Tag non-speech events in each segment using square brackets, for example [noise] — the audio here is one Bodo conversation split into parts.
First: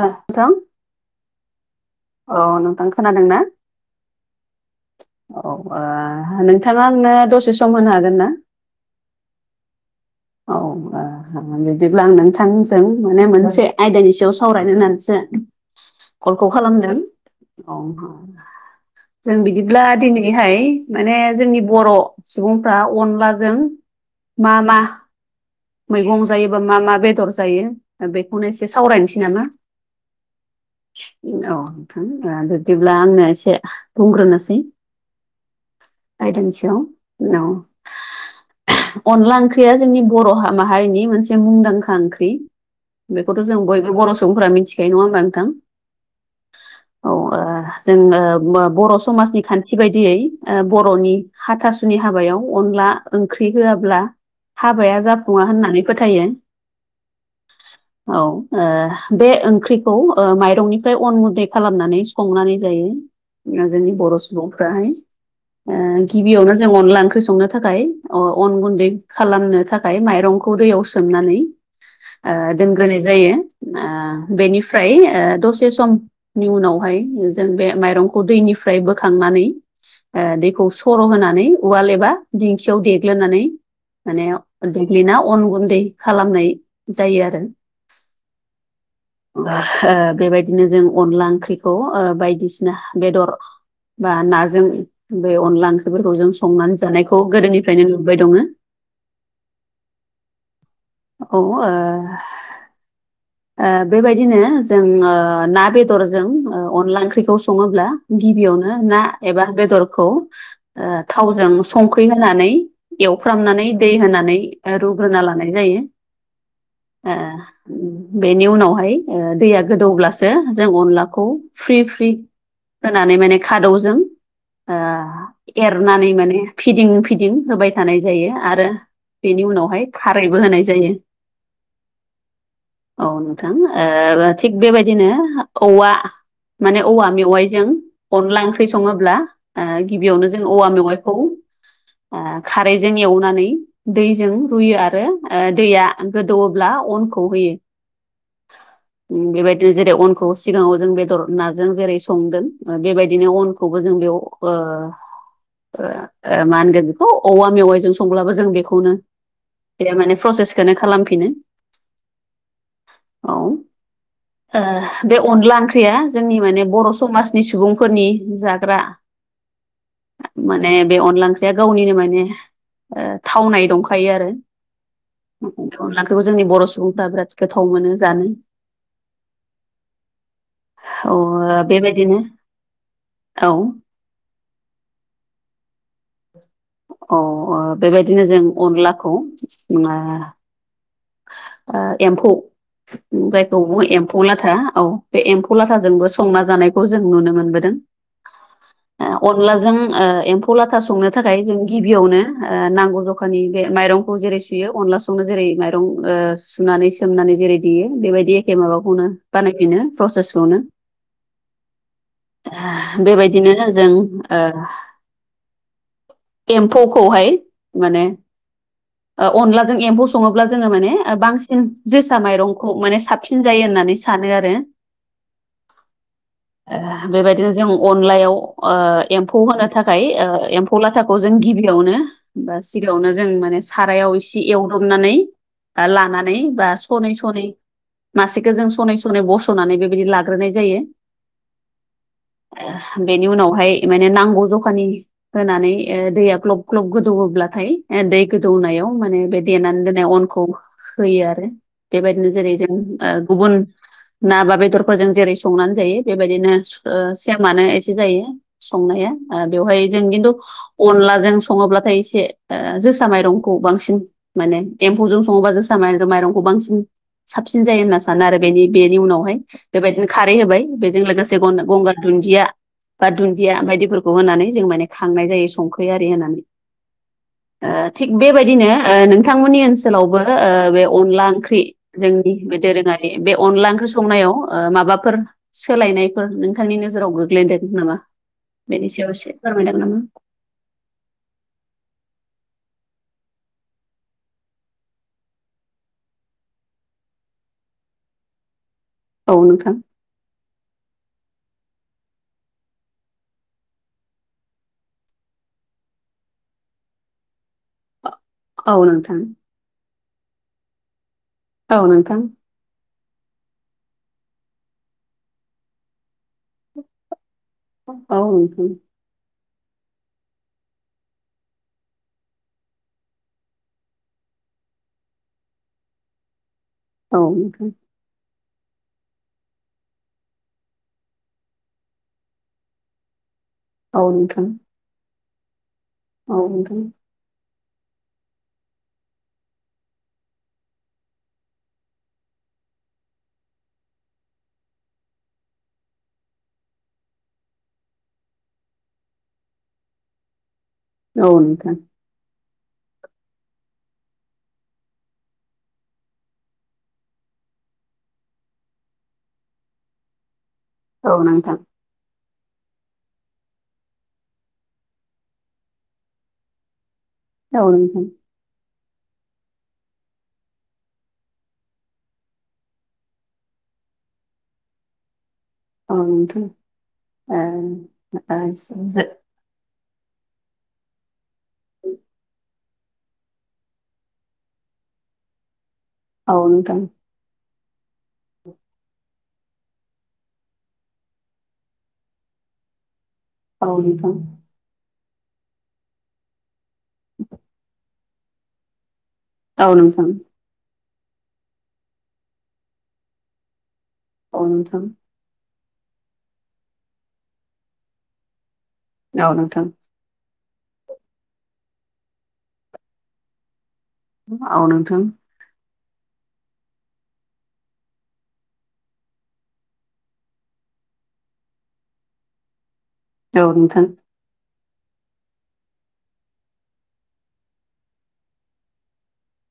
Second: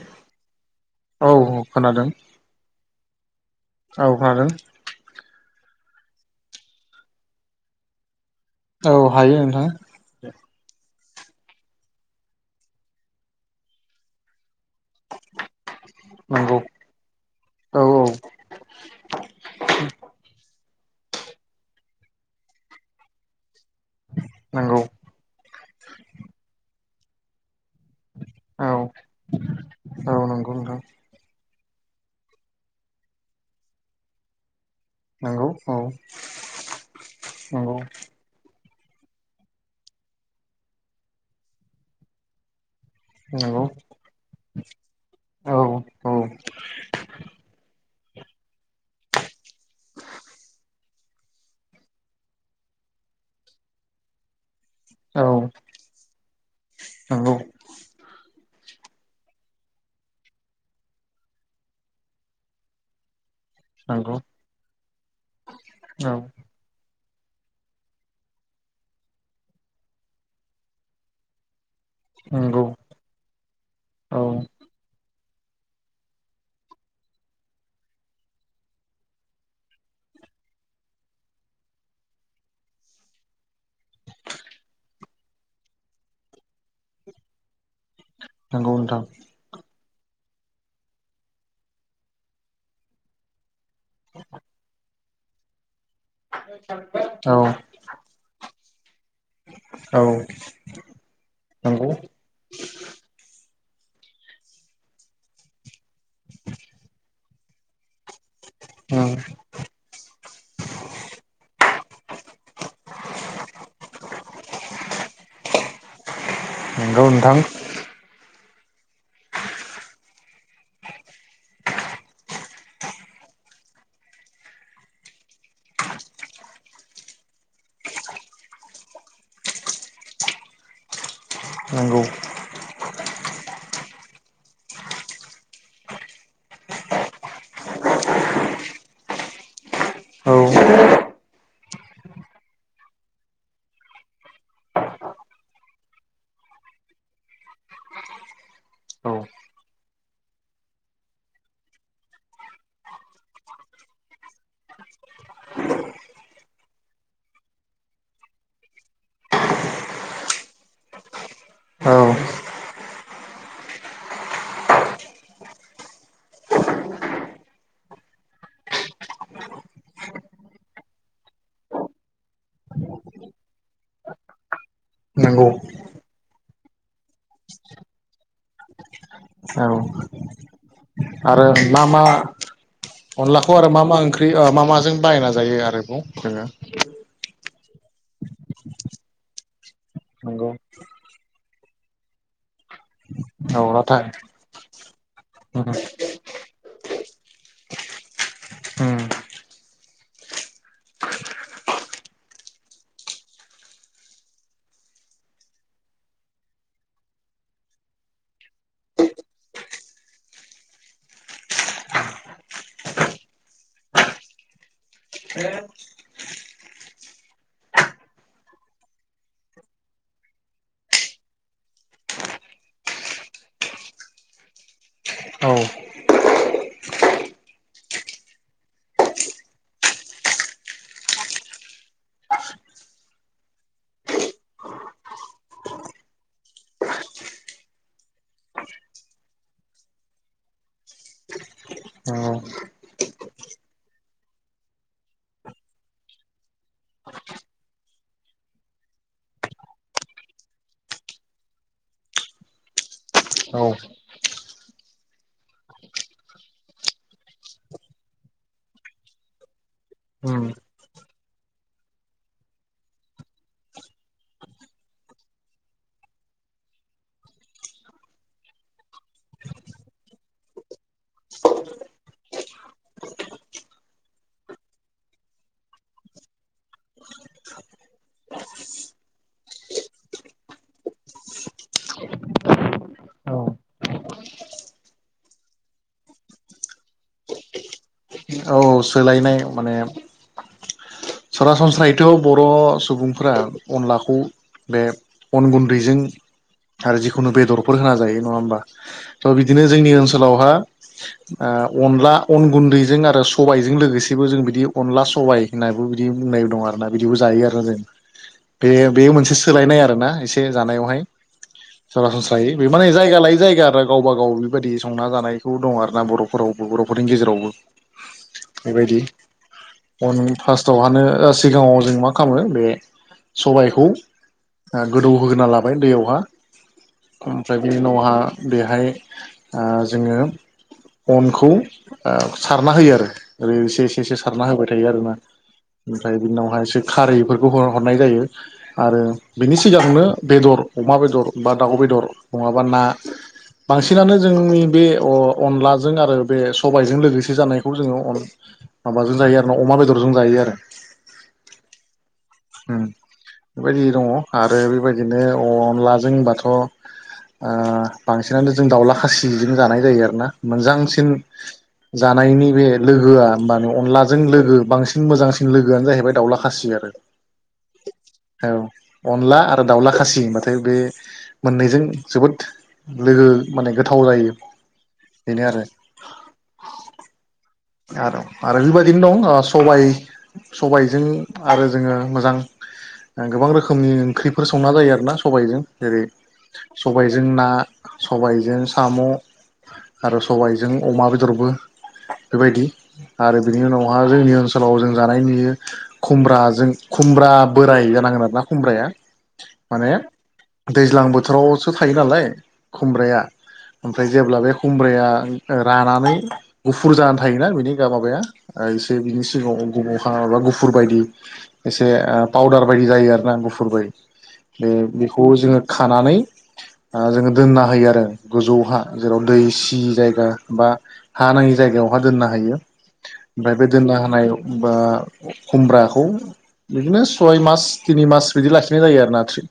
नोंथां औ औ खोनादों। अ नोंथां खोनादों ना? औ खोनादों औ ओ नोंथाङा आंनो दसे सम होनो हागोन ना? औ हायो नोंथां। औ [unintelligible] बिदिब्ला आं नोंथांजों माने मोनसे आयदानि सायाव सावरायनो होननानैसो सो कलखौ नंगौ खालामदों औ [unintelligible] जों बिदिब्ला दिनैहाय माने जोंनि बर' सुबुंफ्रा अनलाजों मा मा नंगौ मैगं जायोबा मा मा बेदर जायो बेखौनो औ एसे सावरायनोसै नामा औ नंगौ नोंथां [unintelligible] [unintelligible] बिदिब्ला आंनो एसे बुंग्रोनोसै नंगौ औ आयदानि सायाव औ नंगौ अनला ओंख्रिया जोंनि बर' माहारिनि मोनसे मुंदांखा ओंख्रि बेखौथ' जों नंगौ बयबो बर' सुबुंफोरा मिथिखायो नङा होमबा नोंथां? औ औ ओ जोङो बो बर' समाजनि खान्थि बायदियै ओ बर'नि हाथासुनि हाबायाव अनला ओंख्रि होआब्ला हाबाया औ जाफुङा होननानै फोथायो। नंगौ औ ओ बे ओंख्रिखौ ओ माइरंनिफ्राय अन गुन दै खालामनानै संनानै जायो। ओ जोंनि बर' नंगौ सुबुंफ्राहाय ओ औ गिबियावनो जों अनला ओंख्रि संनो था थाखाय अ अन गुन्दै खालामनो थाखाय माइरंखौ दैयाव सोमनानै ओ नंगौ दोनग्रोनाय जायो औ ओ बेनिफ्राय ओ दसे सम नि उनावहाय जों बे माइरंखौ दैनिफ्राय बोखांनानै ओ दैखौ सर' होनानै उवाल एबा दिंखियाव देग्लोननानै माने देग्लिना अन गुन्दै खालामनाय जायो आरो। नंगौ नोंथां ओ बेबायदिनो जों अनला ओंख्रिखौ ओ बायदिसिना बेदर बा नाजों बे अनला ओंख्रिफोरखौ जों संनानै जानायखौ औ गोदोनिफ्रायनो नुबाय दङो। औ औ ओ नंगौ ओ बेबायदिनो जों ओ ना बेदरजों ओ अनला ओंख्रिखौ सङोब्ला गिबियावनो ना एबा बेदरखौ ओ थावजों संख्रि होनानै एवफ्रामनानै दै होनानै ओ रुग्रोना लानाय जायो। नंगौ ओ नोंथां बेनि उनावहाय ओ दैया गोदौब्लासो जों अनलाखौ फ्रि फ्रि होनानै माने खादौजों ओ एरनानै माने फिदिं फिदिं होबाय थानाय जायो आरो बेनि उनावहाय खारैबो होनाय जायो। नंगौ औ नोंथां ओ थिग बेबायदिनो औवा माने औवा मेवाइजों अनला ओंख्रि सङोब्ला ओ गिबियावनो औ जों औवा मेवाइखौ ओ खारैजों एवनानै दैजों रुयो आरो ओ दैया गोदौब्ला अनखौ होयो। औ ओम बेबायदि जेरै अन खौ सिगाङाव जों बेदर नाजों जेरै संदों ओ बेबायदिनो अनखौबो जों बेयाव ओ ओ ओ मा होनगोन बेखौ औवा मेवाइजों संब्लाबो जों बेखौनो बेयो माने प्रसेसखौनो खालामफिनो औ औ ओ बे अनला ओंख्रिया जोंनि माने बर' समाजनि सुबुंफोरनि जाग्रा माने बे अनला ओंख्रिया गावनिनो माने थावनाय दंखायो आरो। नंगौ बे अनलाखौ जोंनि बर' सुबुंफ्रा बिराद गोथाव मोनो जानो। औ औ आरो ओ मा मा बेबायदिनो अनलाखौ औ आरो मा मा ओंख्रि ओ मा माजों बायना जायो आरोबाव जोङो? अ ओ बेबायदिनो जों अनलाखौ ओ नंगौ ओ एम्फौ जायखौ औ बो नाथाय एम्फौ लाथा औ बे एम्फौ लाथाजों बो संना जानायखौ जों नुनो मोनबोदों। ओम ओ अनलाजों ओ एम्फौ लाथा संनो थाखाय जों गिबियावनो ओ नांगौ जखानि बे माइरं खौ जेरै सुयो अनला संनो जेरै माइरं ओ सुनानै सोमनानै जेरै देयो बेबायदि एखे माबाखौनो बानायफिनो प्रसेसखौनो। बेबायदिनो जों ओ एम्फौखौहाय माने ओ अनलाजों एम्फौ सङोब्ला जोङो माने ओ बांसिन जोसा माइरंखौ माने साबसिन जायो होननानै सानोमोन सानो आरो। ओ बेबायदिनो जों अनलायाव ओ एम्फौ होनो थाखाय ओ एम्फ फौ लाथाखौ जों गिबियावनो बा सिगाङावनो जों माने सारायाव एसे एवदबनानै लानानै बा सनै सनै मासेखौ जों सनै सनै बस'नानै बेबायदि लाग्रोनाय जायो। अ। ओ बेनि उनावहाय माने नांगौ जखानि होनानै ओ दैया ग्लब ग्लब गोदौयोब्लाथाय दै गोदौनायाव माने बे देनानै दोननाय अनखौ होयो आरो बेबायदिनो जेरै जों ओ गुबुन ना बा बेदरफोरजों जेरै संनानै जायो बेबायदिनो ओ सेमानो एसे जायो‌। संनाया बेवहाय ओ जों खिन्थु अनलाजों सङोब्लाथाय एसे ओ जोसा माइरंखौ बांसिन माने एम्फौजों सङोबा जोसा माइब्रा माइरंखौ बांसिन साबसिन जायो होनना सानो आरो। बेनि बेनि उनावहाय बेबायदिनो खारै होबाय बेजों लोगोसे गंगा गंगार दुन्दिया बा दुन्दिया बायदिफोरखौ होनानै जों माने खांनाय जायो संख्रि आरि होनानै। ओ थिग बेबायदिनो ओ नोंथांमोननि ओनसोलावबो बे अनला ओंख्रि जोंनि बे दोरोङारि बे अनला ओंख्रि संनायाव ओ माबाफोर सोलायनायफोर नोंथांनि नोजोराव गोग्लैदों नामा बेनि सायाव एसे सोलायनाय फोरमायदो माने नामा। [inaudible] सरासनस्रायैथ' बर' सुबुंफोरा अनलाखौ बे अन गुन्दैजों आरो जिखुनु बेदरफोर होना जायो नङा होमबा? थ' औ बिदिनो नोंथां जोंनि ओनसोलावहा ओ अनला अन गुन्दैजों आरो स सबायजों लोगोसेबो जों बिदि अनला सबाय होनाबो बिदि बुंनाय दं आरोना बिदिबो जायो आरोना जों। बे औ बे नोंथां मोनसे सोलायनाय आरोना एसे जानायावहाय औ नोंथां सरासनस्रायै। बे माने जायगा लायै जायगा आरो गावबा गाव बेबायदि संना जानायखौ दं आरोना बर'फोरावबो बर'फोरनि गेजेरावबो। औ नोंथां बेबायदि अन फार्स्टआवहानो सिगाङाव जों मा खालामो बे सबायखौ ओ गोदौहोग्रोना लाबाय दैयावहा ओमफ्राय बेनि औ उनावहा बेहाय ओ जोङो अनखौ ओ सा सारना होयो आरो ओै एसे एसे एसे नोंथां सारना होबाय थायो आरोना ओमफ्राय बि औ उनावहाय नोंथां एसे खारैफोर गहर हरनाय जायो। आरो बिनि सिगाङावनो बेदर अमा बेदर बा दाउ बेदर नङाबा ना। बांसिनानो जोंनि बे अ-अनलाजों आरो बे सबायजों लोगोसे सि जानायखौ जोङो अन माबाजों जायो आरो ना अमा बेदरजों जायो आरो। औ नोंथां। उम बेबायदि दङ आरो बेबायदिनो अनलाजोंबाथ' ओ बांसिनानो जों दाउला खासिजों जानाय जायो आरोना औ नोंथां मोजांसिन औ नोंथां जानायनि बे लोगोआ होमबानो अनलाजों लोगो बांसिन मोजांसिन लोगोआनो जाहैबाय दाउला खासि आरो। औ नोंथां। औ अनला आरो दाउला खासि होमबाथाय बे मोननैजों जोबोद लोगो माने गोथाव जायो बेनो आरो। औ नोंथां ओं। आरो आरो बेबायदिनो दं अ सबाय सबायजों आरो जोङो मोजां ओ गोबां रोखोमनि ओंख्रिफोर संना जायो आरोना सबायजों जेरै ओ जो सबाय जों ना सबायजों साम' आरो सबायजों अमा बेदरबो बेबायदि आरो बिनि औ नोंथां औ उनावहा नोंथां जोंनि ओनसोलाव जों जानाय नुयो खुमब्राजों खुमब्रा बोराय जानांगोन आरोना खुमब्राया औ माने नोंथां दैज्लां बोथोरावसो थायो नालाय खुमब्राया ओमफ्राय जेब्ला औ बे नोंथां खुमब्राया रानानै गुफुर जानानै थायोना बिनि गा माबाया एसे बिनि औ नोंथां सिगाङाव [unintelligible] माबा गुफुर बायदि एसे ओ पाउदार बायदि जायो आरो ना गुफुर बायदि औ बे नोंथां बिखौ जोङो खानानै ओ जोङो दोनना होयो आरो गोजौहा जेराव दै सि जायगा बा हा नाङि जायगायावहा दोनना होयो औ फ्राय बे नोंथां दोनना होनायाव बा खुमब्राखौ बिदिनो सय मास तिनि मास बिदि लाखिनाय जायो आरो नाथ्रि।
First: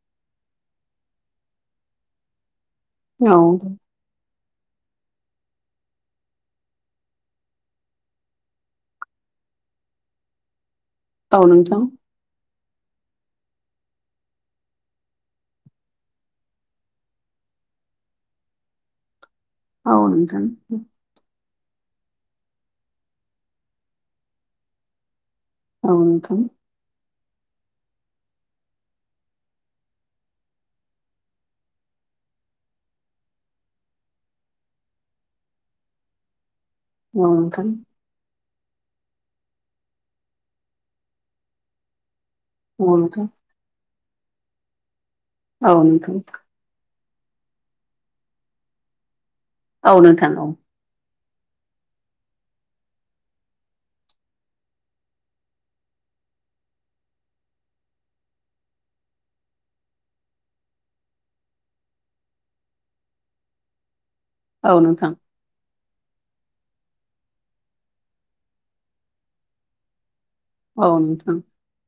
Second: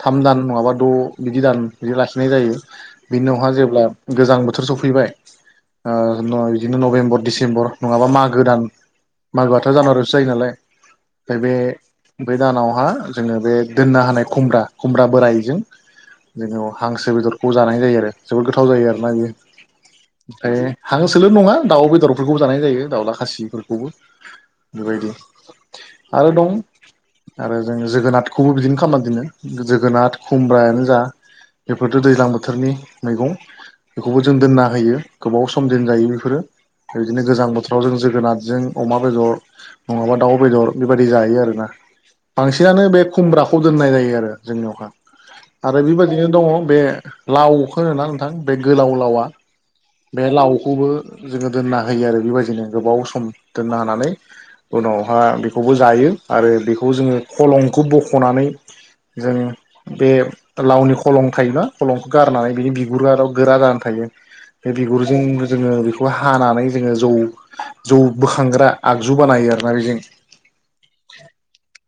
थाम दान नङाबा द' बिदि दान बिदि लाखिनाय जायो। बिनि औ उनावहा जेब्ला गोजां बोथोर सफैबाय ओ नय दिनो नभेम्बर डिसेम्बर नङाबा मागो दान मागोआथ' जानुवारियावसो जायो नालाय फाय औ बे नोंथां बे दानावहा जोङो बे दोननो होनाय खुमब्रा खुमब्रा बोरायजों जोंनिआव हांसो बेदरखौ जानाय जायो आरो जोबोद गोथाव जायो आरोना बियो। औ नोंथां फाय हांसोल' नङा दाउ बेदरफोरखौबो जानाय जायो दाउला खासिफोरखौबो बेबायदि। औ आरो नोंथां दं आरो जों जोगोनाथखौबो बिदिनो खालामना दोनो जोगोनाथ खुमब्रायानो जा बेफोरथ' दैज्लां बोथोरनि मैगं। बेखौबो जों दोनना होयो गोबाव सम दोनजायो बेफोर इदिनो औ गोजां नोंथां बोथोराव जों जोगोनाथजों अमा बेदर नङाबा दाउ बेदर बेबादि जायो आरोना बांसिनानो औ बे खुमब्रा खौ दोननाय जायो आरो जोंनियावहा आरो नोंथां बेबादिनो दङ बे लावखो होनो ना नोंथां बे गोलाव लावा औ बे नोंथां लावखौबो जोङो दोनना होयो आरो बिबायदिनो गोबाव सम दोनना होनानै उनावहा बेखौबो जायो आरो बेखौ जोङो खलंखौ बख'नानै जों बे लावनि खलं थायोना खलंखो गारनानै बिनि बिगुराराव गोरा जानानै थायो। बे औ नोंथां बिगुरजों जोङो बे [unintelligible] हानानै जोङो जौ जौ बोखांग्रा आगजु बानायो आरोना बेजों। औ नोंथां।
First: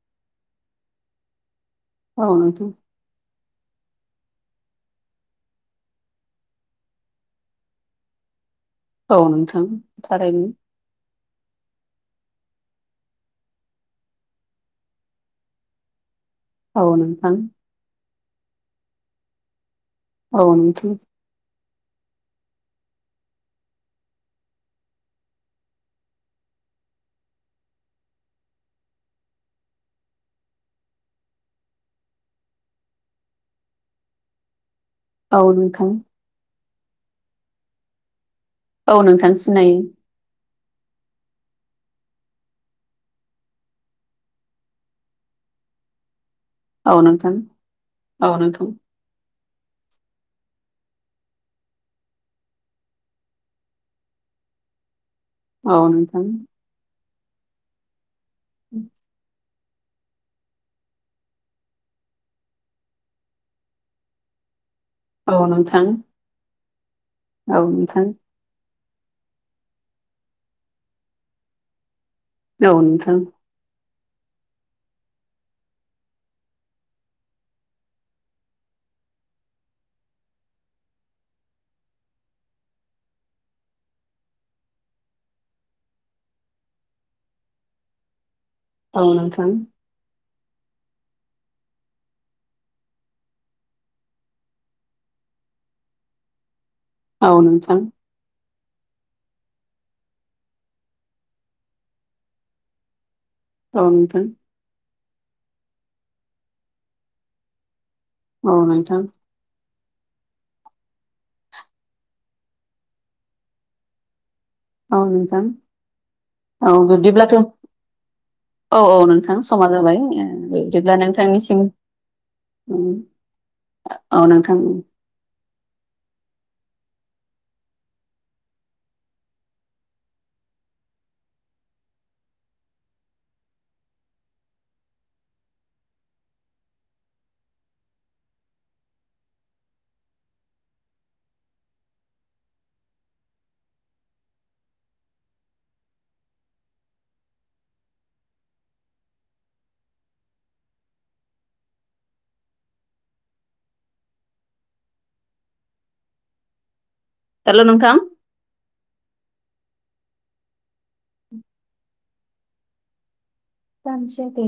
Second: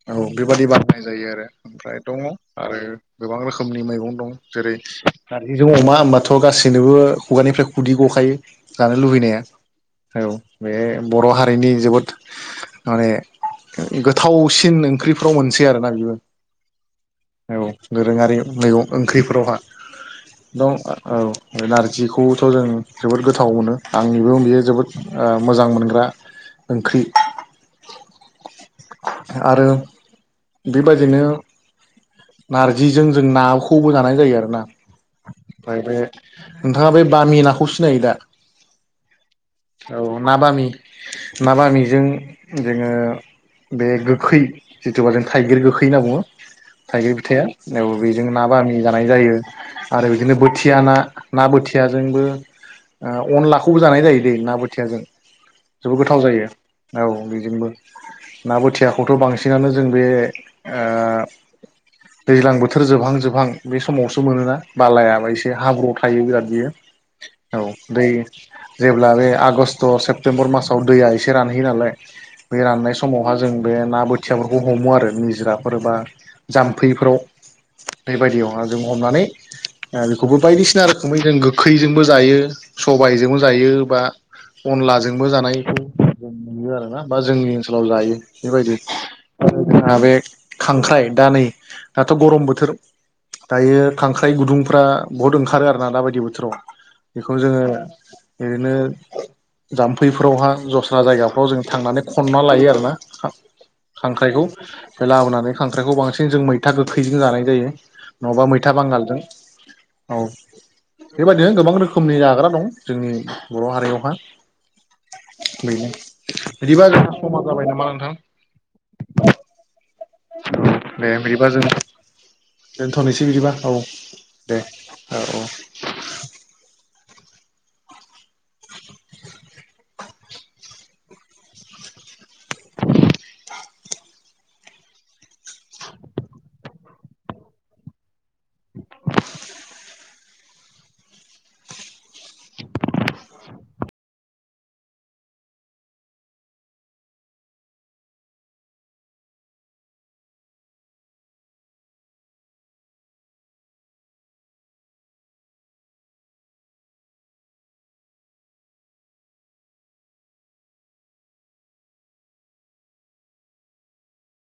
औ बेबादि बानायनाय जायो आरो ओमफ्राय दङ औ नोंथां औ नोंथां औ नोंथां आरो गोबां रोखोमनि मैगं दं। जेरै नार्जिजों अमा होमबाथ' गासैनोबो खुगानिफ्राय खुदै गखायो। जानो औ लुबैनाया नोंथां औ थारैनो बे बर' हारिनि जोबोद माने गोथावसिन ओंख्रिफ्राव मोनसे आरोना बिबो। औ नोंथां। औ दोरोङारि मैगं ओंख्रिफोरावहा औ दं नोंथां ओ औ। नार्जिखौथ' जों जोबोद गोथ थावनो आंनिबो बियो जोबोद ओ मोजां मोनग्रा ओंख्रि। आरो बिबादिनो नार्जिजों जों नाखौबो जानाय जायो आरोना। औ फाय नोंथां बे नोंथाङा बे बामि नाखौ सिनायो दा? औ नोंथां सिनायो। औ ना बामि ना बामिजों जोङो बे गोखै जिथुबा जों थाइगिर गोखै होनना बुङो। औ थाइगिर नोंथां फिथाइया औ बेजों ना बामि जानाय जायो आरो बिदिनो बोथिया ना ना बोथिया जोंबो ओ अनलाखौबो जानाय जायो दै ना बोथियाजों औ जोबोद गोथाव नोंथां जायो। औ बिजोंबो ना बोथियाखौथ' बांसिनानो जों बे ओ दैज्लां बोथोर जोबहां जोबहां बे समावसो मोनोना। बालायाबा औ एसे नोंथां हाब्रुआव थायो बिराद बियो औ। दै जेब्ला बे आगष्ट सेप्तेम्बर मासाव दैया एसे रानहैयो नालाय बे औ राननाय नोंथां समावहा जों बे ना बोथ बोथियाफोरखौ हमो आरो निजिराफोर बा जाम्फैफोराव। बेबायदियावहा जों हमनानै आ बेखौबो बायदिसिना रोखोमै जों गोखैजोंबो जायो सबायजोंबो जायो बा अनलाजोंबो जानायखौ जों नुयो आरोना बा जोंनि ओनसोलाव जायो। बेबायदि औ नोंथां जोंहा बे खांख्राइ दा नै दाथ' गरम बोथोर दायो खांख्राइ गुदुंफ्रा बहुद ओंखारो आर ना दाबायदि बोथोराव। औ खौ जोङो नोंथां ओरैनो जाम्फैफोरावहा दस्रा जायगाफ्राव जों थांनानै खनना लायो आरोना। औ नोंथां खांख्राइखौ लाबोनानै खांख्राइखौ बांसिन जों मैथा गोखैजों जानाय जायो। नङाबा औ मैथा नोंथां बांगालजों औ बेबायदिनो गोबां रो खोमनि जाग्रा दं जोंनि बर' हारियावहा। औ नोंथां [unintelligible] औ बिदिबा जाहा बिब्दिब्लाथ' समा जाबाय नामा नोंथां? औ औ नोंथां समा जाबाय। ओ बिदिब्ला दे बिदिबा जों नोंथांनिसिम ओय दोनथ'नोसै बिदिबा औ औ दे नोंथां। औ औ। [inaudible] हेल' नोंथां। [inaudible] [unintelligible]